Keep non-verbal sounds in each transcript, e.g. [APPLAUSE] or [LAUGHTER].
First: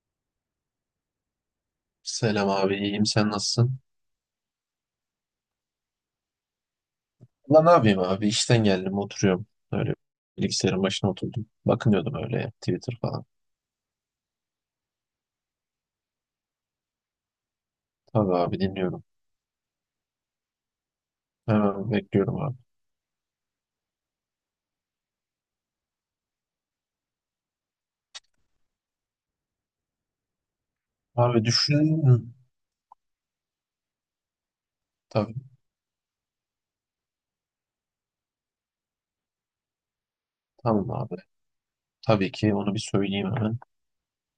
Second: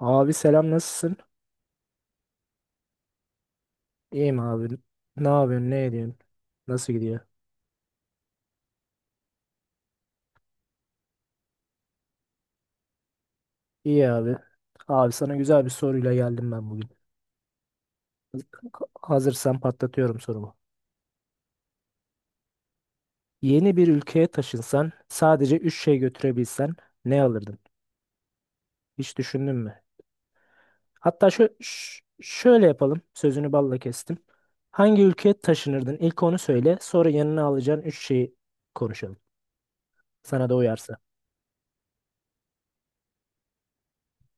Abi selam, nasılsın? Selam abi, iyiyim. Sen nasılsın? İyiyim abi. Ne yapıyorsun? Ne ediyorsun? Nasıl gidiyor? Ulan ne yapayım abi? İşten geldim, oturuyorum. Öyle bilgisayarın başına oturdum. Bakınıyordum öyle Twitter falan. İyi abi. Abi, sana güzel bir soruyla geldim ben bugün. Tabii abi dinliyorum. Hazırsan patlatıyorum sorumu. Hemen bekliyorum abi. Yeni bir ülkeye taşınsan, sadece 3 şey götürebilsen ne alırdın? Hiç düşündün mü? Hatta Abi düşün... şöyle yapalım. Sözünü balla kestim. Hangi Tabii, ülkeye taşınırdın? İlk onu söyle. Sonra yanına alacağın 3 şeyi konuşalım. Sana da tamam uyarsa. abi. Tabii ki onu bir söyleyeyim hemen.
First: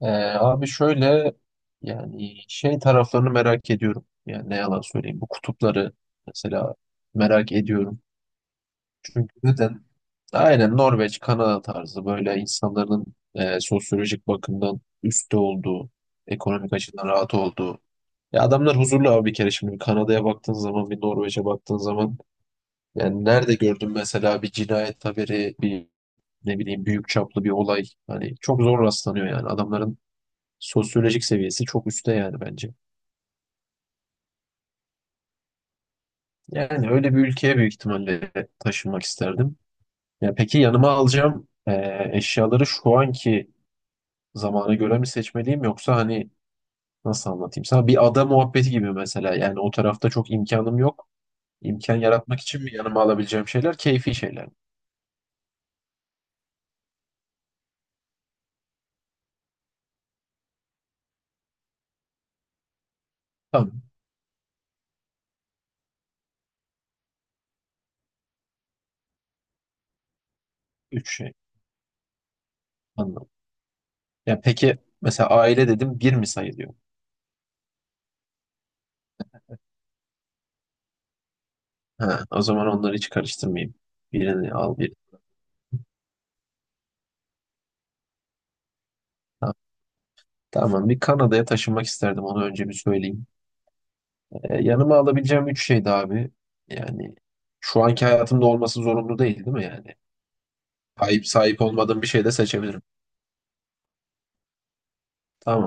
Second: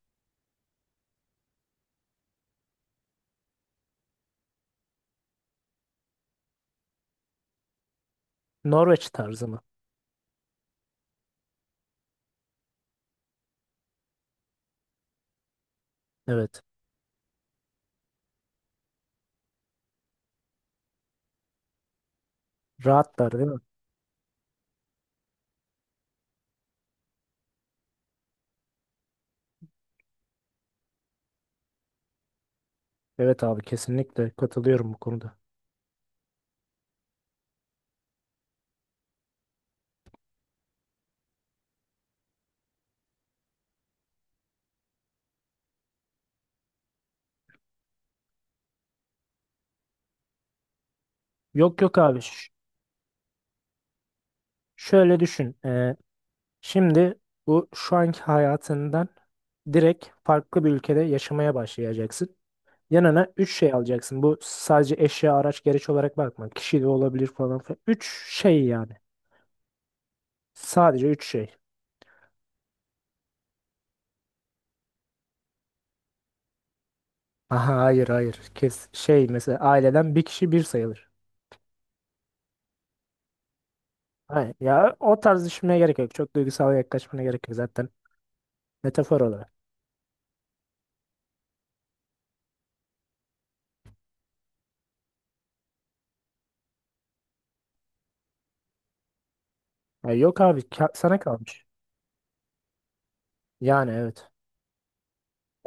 Ee, abi şöyle yani şey taraflarını merak ediyorum. Yani ne yalan söyleyeyim. Bu kutupları mesela merak ediyorum. Norveç Çünkü tarzı mı? neden? Aynen Norveç, Kanada tarzı böyle insanların sosyolojik bakımdan üstte olduğu, Evet. ekonomik açıdan rahat olduğu. Ya adamlar huzurlu abi bir kere, şimdi bir Kanada'ya baktığın zaman, bir Norveç'e baktığın zaman yani Rahatlar değil nerede mi? gördün mesela bir cinayet haberi, bir ne bileyim büyük çaplı bir olay. Hani çok zor rastlanıyor yani, adamların sosyolojik seviyesi çok üstte yani bence. Evet abi, kesinlikle katılıyorum bu konuda. Yani öyle bir ülkeye büyük ihtimalle taşınmak isterdim. Ya peki yanıma alacağım eşyaları şu anki zamana göre mi seçmeliyim, yoksa hani nasıl anlatayım sana, bir ada muhabbeti gibi mesela, yani o tarafta çok imkanım yok. Yok İmkan yok abi, yaratmak için mi yanıma alabileceğim şeyler keyfi şeyler mi? şöyle düşün. Şimdi bu şu anki hayatından direkt farklı bir ülkede yaşamaya başlayacaksın. Yanına 3 şey Tamam. alacaksın. Bu sadece eşya, araç, gereç olarak bakma. Kişi de olabilir, falan filan. 3 şey yani. Sadece Üç 3 şey. şey. Anladım. Ya peki mesela aile dedim, bir mi sayılıyor? Aha, hayır hayır. Kes şey, mesela aileden bir kişi bir sayılır. Ha, o zaman onları hiç karıştırmayayım. Birini Hayır, al bir. ya o tarz düşünmeye gerek yok. Çok duygusal yaklaşmana gerek yok zaten. Metafor olarak. Ha, tamam, bir Kanada'ya taşınmak isterdim, onu önce bir söyleyeyim. Yanıma alabileceğim üç şeydi abi. Yani şu anki hayatımda olması zorunlu değil değil mi yani? Ya yok abi, sana Sahip kalmış. olmadığım bir şey de seçebilirim. Yani evet.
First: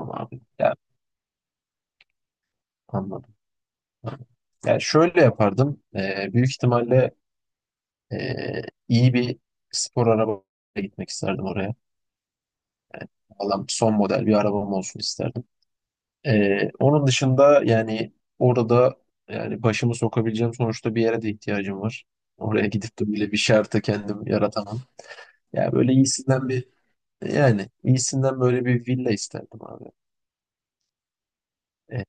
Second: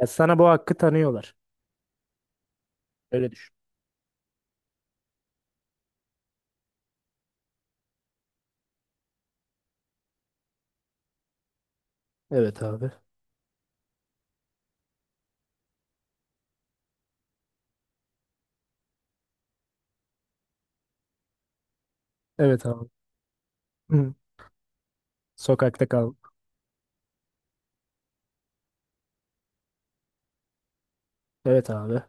Ya sana abi. bu hakkı Ya, tanıyorlar. Öyle anladım. düşün. Yani şöyle yapardım. Büyük ihtimalle ee, iyi bir spor arabaya gitmek isterdim oraya. Evet abi. Valla son model bir arabam olsun isterdim. Onun dışında yani orada yani başımı sokabileceğim sonuçta bir yere de ihtiyacım var. Oraya Evet abi. gidip de böyle bir şartı [CLEARS THROAT] Hı. kendim yaratamam. Ya Sokakta böyle kal. iyisinden bir yani iyisinden böyle bir villa isterdim abi. Evet abi. Ee,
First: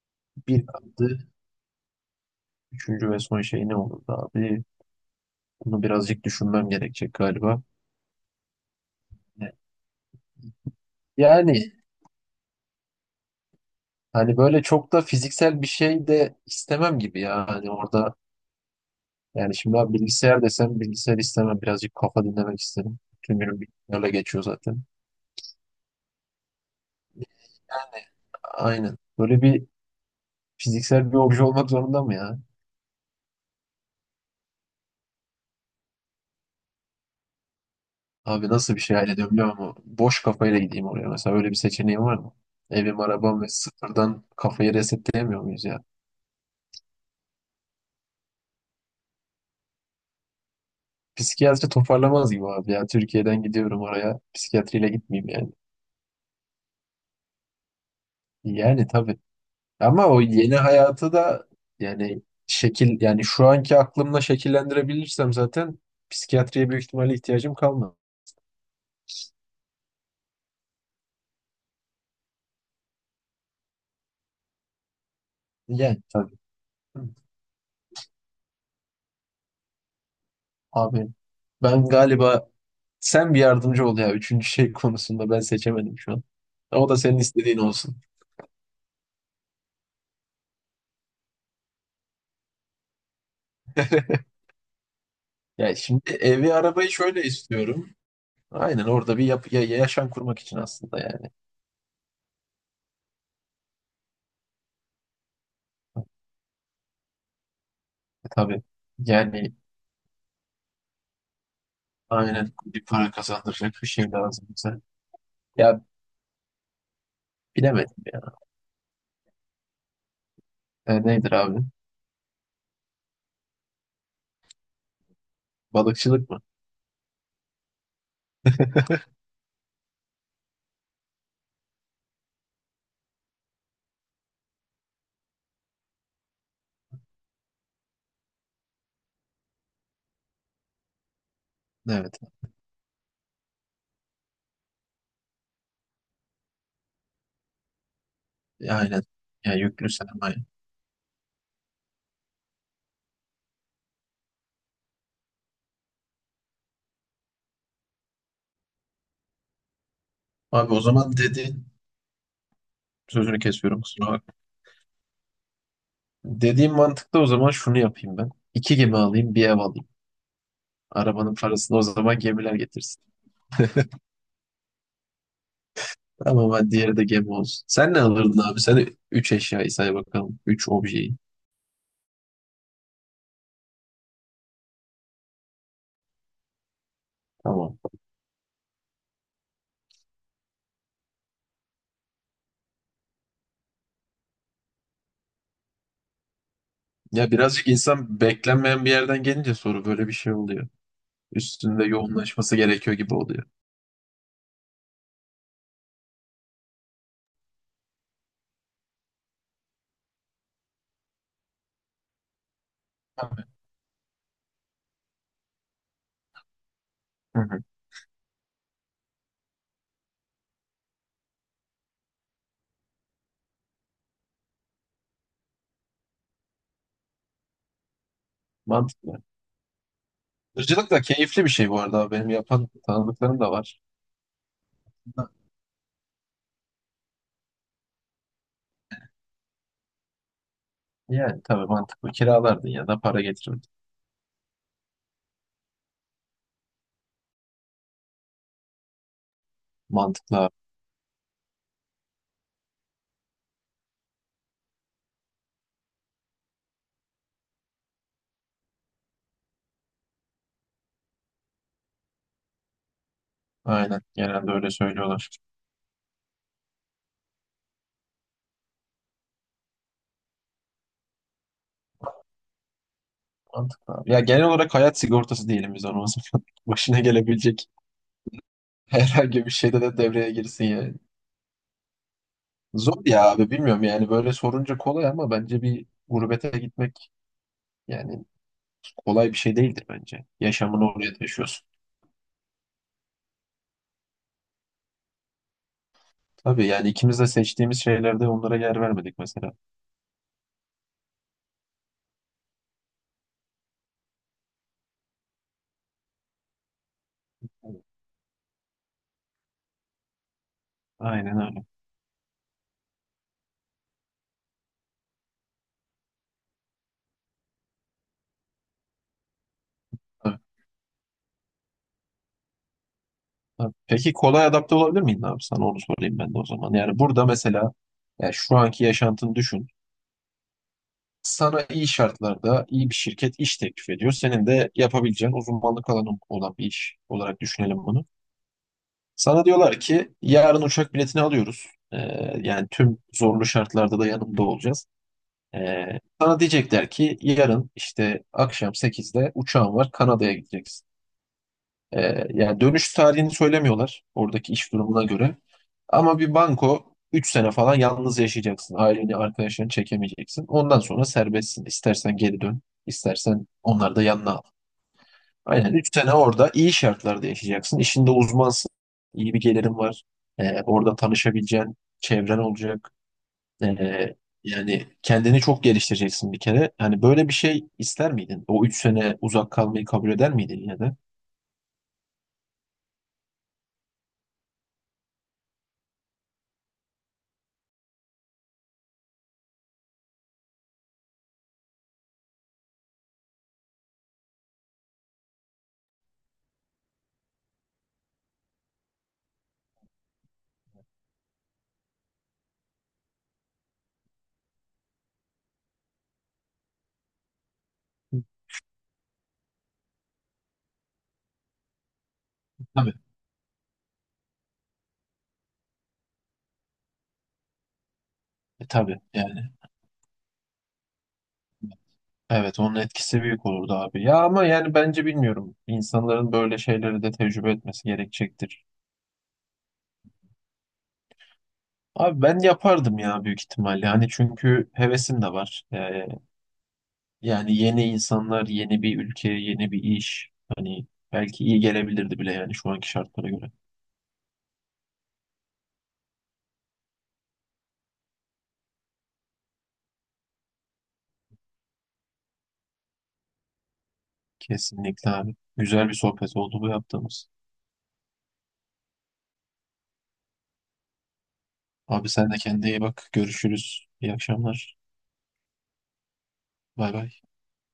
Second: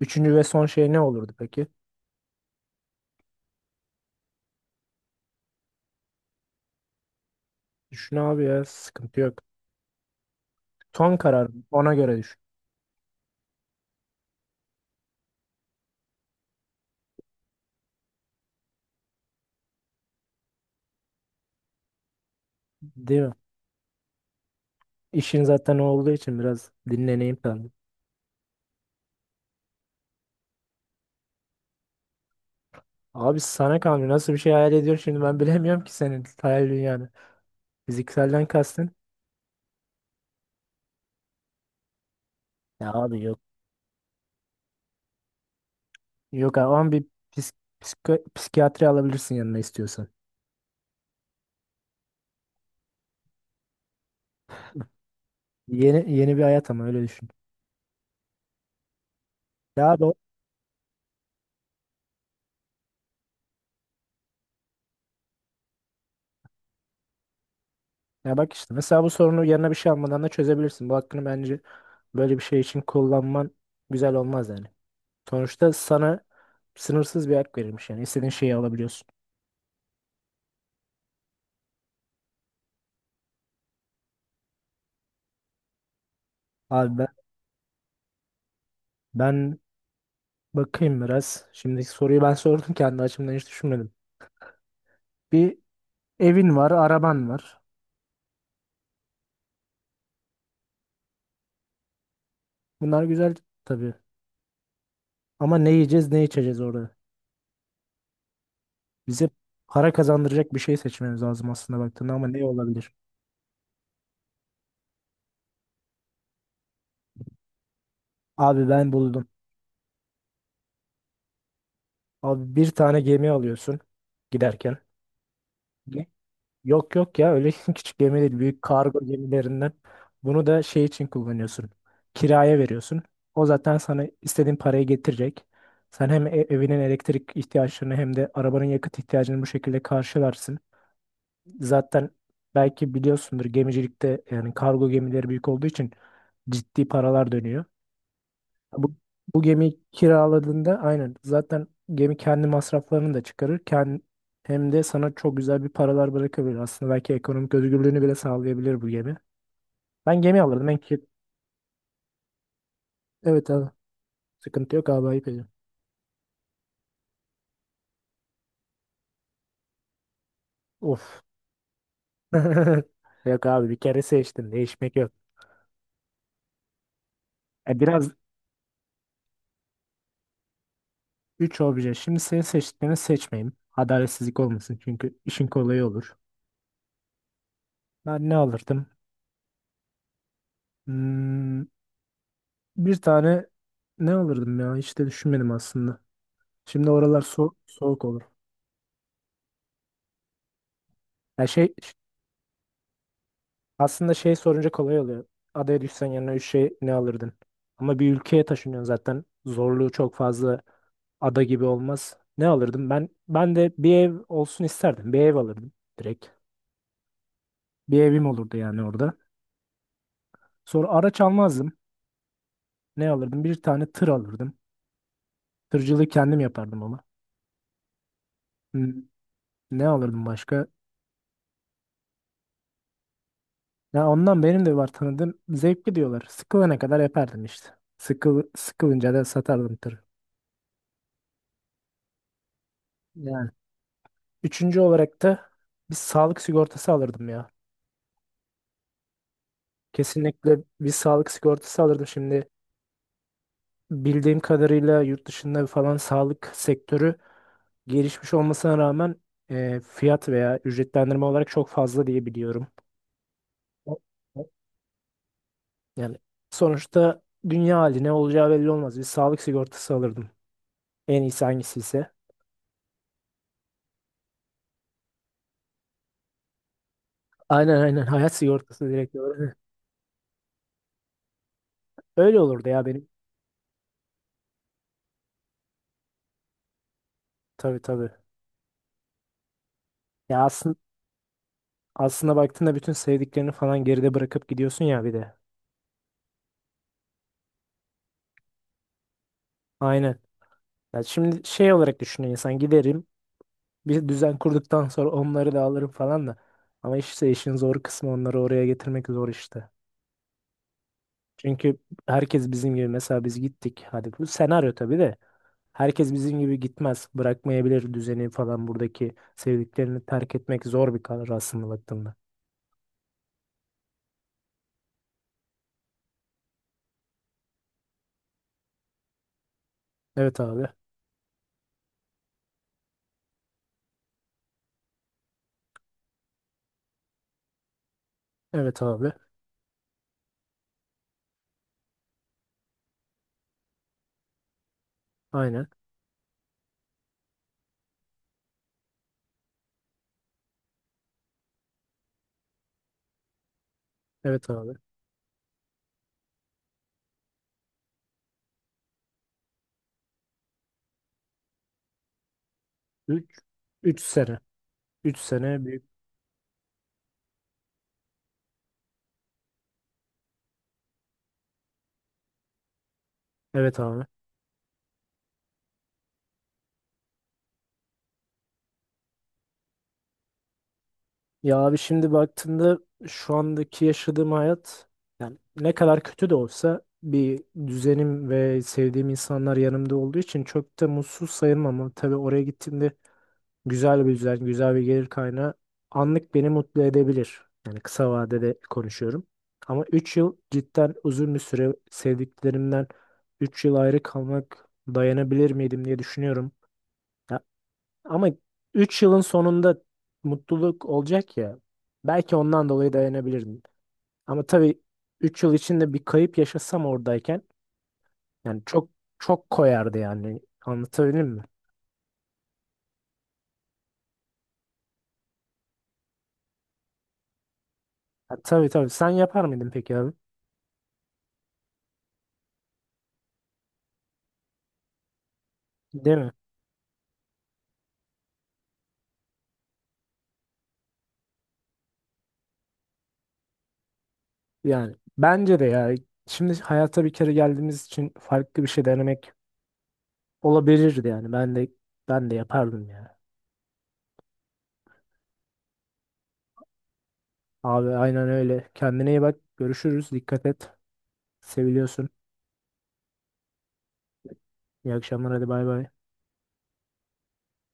Üçüncü ve bir son şey ne kaldı. olurdu peki? Üçüncü ve son şey ne olurdu abi? Bunu birazcık düşünmem gerekecek galiba. Düşün abi, ya sıkıntı yok. Son karar mı? Yani Ona göre düşün. hani böyle çok da fiziksel bir şey de istemem gibi ya. Hani orada yani şimdi abi bilgisayar desem bilgisayar istemem. Birazcık kafa dinlemek isterim. Değil mi? Tüm günüm bilgisayarla geçiyor zaten. İşin zaten olduğu için biraz dinleneyim ben. Aynen. Böyle bir fiziksel bir obje olmak zorunda mı ya? Abi sana kalmıyor. Nasıl bir şey hayal ediyorsun şimdi, ben bilemiyorum ki senin hayal dünyanı. Fizikselden Abi nasıl bir kastın. şey hayal ediyorum bilmiyorum ama boş kafayla gideyim oraya. Mesela öyle bir seçeneğim var mı? Ya Evim, abi, yok. arabam ve sıfırdan kafayı resetleyemiyor muyuz ya? Yok abi, ama bir psik- psikiyatri alabilirsin yanına istiyorsan. Psikiyatri toparlamaz gibi abi ya. Türkiye'den gidiyorum oraya. Psikiyatriyle gitmeyeyim yani. Yeni yeni bir hayat, ama öyle düşün. Yani tabii. Ya abi. Ama o yeni hayatı da yani şekil yani şu anki aklımla şekillendirebilirsem zaten psikiyatriye büyük ihtimalle ihtiyacım kalmaz. Ya bak işte, mesela bu sorunu yanına bir şey almadan da çözebilirsin. Bu hakkını bence böyle bir şey için kullanman güzel olmaz yani. Sonuçta Yani sana tabii. Hı. sınırsız bir hak verilmiş, yani istediğin şeyi alabiliyorsun. Abi ben galiba, sen bir yardımcı ol ya, üçüncü şey konusunda ben seçemedim şu an. O Abi da ben, senin istediğin olsun. ben bakayım biraz. Şimdiki soruyu ben [LAUGHS] sordum, kendi açımdan hiç düşünmedim. Bir Ya şimdi evi evin var, arabayı şöyle araban var. istiyorum. Aynen orada bir yaşam kurmak için aslında yani. Bunlar güzel tabii. Ama ne yiyeceğiz, ne içeceğiz orada? Tabii. Bize Yani para kazandıracak bir şey seçmemiz lazım aslında baktığında, ama ne aynen bir olabilir? para kazandıracak bir şey lazım bize. Ya bilemedim ya. Abi, ben buldum. Nedir abi? Abi, bir tane gemi alıyorsun giderken. Balıkçılık mı? Yok yok ya, öyle [LAUGHS] küçük gemi değil, büyük kargo gemilerinden. Bunu da şey için kullanıyorsun. Kiraya veriyorsun. O zaten sana istediğin parayı getirecek. Sen hem evinin elektrik ihtiyaçlarını, hem de arabanın yakıt ihtiyacını bu şekilde karşılarsın. Zaten Evet. belki biliyorsundur, gemicilikte yani kargo gemileri büyük olduğu için ciddi paralar dönüyor. Ya, Bu, aynen. bu Ya, gemiyi yüklü sermaye. kiraladığında aynen zaten gemi kendi masraflarını da çıkarır. Hem de sana çok güzel bir paralar bırakabilir. Aslında belki ekonomik özgürlüğünü bile sağlayabilir bu gemi. Ben gemi alırdım. Abi En o ki- zaman dediğin, sözünü Evet abi. kesiyorum kusura bakma. Sıkıntı yok abi, ayıp ediyorum. Dediğim mantıkta o zaman şunu yapayım ben. İki gemi alayım, bir ev alayım. Of. Arabanın parasını o zaman gemiler [LAUGHS] getirsin. Yok abi, bir kere seçtim. Değişmek yok. Tamam, hadi diğeri de gemi olsun. E, Sen ne biraz alırdın abi? Sen üç eşyayı say bakalım. Üç objeyi. 3 obje. Şimdi senin seçtiklerini seçmeyeyim. Adaletsizlik olmasın, çünkü işin kolayı olur. Tamam. Ben ne alırdım? Hmm, bir tane ne alırdım ya? Hiç de düşünmedim aslında. Şimdi oralar Ya birazcık, soğuk insan olur. beklenmeyen bir yerden gelince soru böyle bir şey oluyor. Ya şey, Üstünde yoğunlaşması gerekiyor gibi oluyor. aslında şey sorunca kolay oluyor. Adaya düşsen yanına üç şey ne alırdın? Ama bir ülkeye taşınıyorsun zaten. Zorluğu çok fazla ada gibi olmaz. Ne alırdım? Ben Tabii. ben de bir ev olsun isterdim. Bir ev alırdım direkt. Hı hı. Bir evim olurdu yani orada. Sonra araç almazdım. Ne alırdım? Bir tane tır alırdım. Tırcılığı kendim yapardım ama. Hmm, Mantıklı. ne alırdım başka? Ircılık da keyifli bir şey bu arada. Benim yapan tanıdıklarım da var. Ya ondan benim de var tanıdığım, zevkli diyorlar. Sıkılana kadar yapardım işte. Sıkılınca da satardım tırı. Yani tabii mantıklı. Kiralardın ya da para Yani. getirirdin. Üçüncü olarak da bir sağlık sigortası alırdım ya. Mantıklı abi. Kesinlikle bir sağlık sigortası alırdım. Şimdi bildiğim kadarıyla yurt dışında falan sağlık sektörü gelişmiş olmasına rağmen, fiyat veya ücretlendirme olarak çok fazla diye biliyorum. O- Aynen. o- Genelde öyle söylüyorlar. Yani sonuçta dünya hali, ne olacağı belli olmaz. Bir sağlık sigortası alırdım. En iyisi hangisi ise. Mantıklı abi. Ya genel olarak hayat sigortası diyelim biz ona o zaman. [LAUGHS] Başına gelebilecek Aynen aynen, hayat sigortası direkt herhangi bir olarak. şeyde de devreye girsin yani. Öyle olurdu ya Zor benim. ya abi bilmiyorum, yani böyle sorunca kolay ama bence bir gurbete gitmek Tabii tabii. yani kolay bir şey değildir bence. Ya aslında, Yaşamını oraya taşıyorsun. aslında baktığında bütün sevdiklerini falan geride bırakıp gidiyorsun ya bir de. Tabii yani, ikimiz de seçtiğimiz şeylerde onlara yer vermedik mesela. Aynen. Ya şimdi şey olarak düşünüyor insan, giderim bir düzen kurduktan [LAUGHS] sonra onları da alırım falan da. Ama işte işin zor Evet. kısmı, onları oraya getirmek zor işte. Aynen öyle. Çünkü herkes bizim gibi, mesela biz gittik. Hadi bu senaryo tabii de. Herkes bizim gibi gitmez. Bırakmayabilir düzeni falan, buradaki sevdiklerini terk etmek zor bir karar aslında baktığında. Abi, peki kolay adapte olabilir miydin abi? Sana onu sorayım ben de o zaman. Yani burada mesela, yani şu anki yaşantını düşün. Evet abi. Sana iyi şartlarda iyi bir şirket iş teklif ediyor. Senin de yapabileceğin uzmanlık alanı olan bir iş olarak düşünelim bunu. Evet abi. Sana diyorlar ki yarın uçak biletini alıyoruz. Ee, yani tüm zorlu şartlarda da yanımda olacağız. Aynen. Ee, sana diyecekler ki yarın işte akşam 8'de uçağın var, Kanada'ya gideceksin. Yani dönüş tarihini söylemiyorlar, Evet oradaki abi. iş durumuna göre. Ama bir banko 3 sene falan yalnız yaşayacaksın. Aileni, arkadaşlarını çekemeyeceksin. Ondan sonra serbestsin. İstersen geri dön, 3 istersen onları 3 da yanına sene. al. 3 sene Aynen büyük. 3 sene orada iyi şartlarda yaşayacaksın. İşinde uzmansın. İyi bir gelirin var. Orada tanışabileceğin çevren olacak. Evet abi. Ee, yani kendini çok geliştireceksin bir kere. Hani böyle bir şey ister miydin? O 3 sene uzak kalmayı kabul eder miydin yine de? Ya abi, şimdi baktığında şu andaki yaşadığım hayat yani ne kadar kötü de olsa, bir düzenim ve sevdiğim insanlar yanımda olduğu için çok da mutsuz sayılmam, ama tabii oraya gittiğimde güzel bir düzen, güzel bir gelir kaynağı anlık beni mutlu edebilir. Yani kısa vadede konuşuyorum. Ama 3 yıl cidden uzun bir süre, sevdiklerimden 3 yıl ayrı kalmak dayanabilir miydim diye düşünüyorum. Ya ama 3 yılın sonunda mutluluk olacak ya. Belki ondan dolayı Tabii. dayanabilirdim. Ama tabii 3 yıl içinde bir kayıp yaşasam oradayken, yani çok Tabii çok yani. koyardı yani. Anlatabildim mi? Evet, onun etkisi büyük olurdu abi. Ya ama yani bence bilmiyorum. İnsanların böyle şeyleri de tecrübe etmesi Ha, gerekecektir. tabii tabii. Sen yapar mıydın peki abi? Abi ben yapardım ya büyük ihtimalle. Hani çünkü hevesim de var. Değil mi? Yani yeni insanlar, yeni bir ülke, yeni bir iş. Hani belki iyi gelebilirdi bile yani şu anki şartlara göre. Yani bence de ya. Şimdi hayata bir kere geldiğimiz için farklı bir şey denemek olabilirdi yani. Ben de yapardım ya. Kesinlikle abi. Güzel bir sohbet oldu bu yaptığımız. Abi aynen öyle. Kendine iyi bak. Görüşürüz. Dikkat et. Seviliyorsun. Abi sen de kendine iyi bak. Görüşürüz. İyi akşamlar. İyi akşamlar. Hadi bay bay. Bay bay.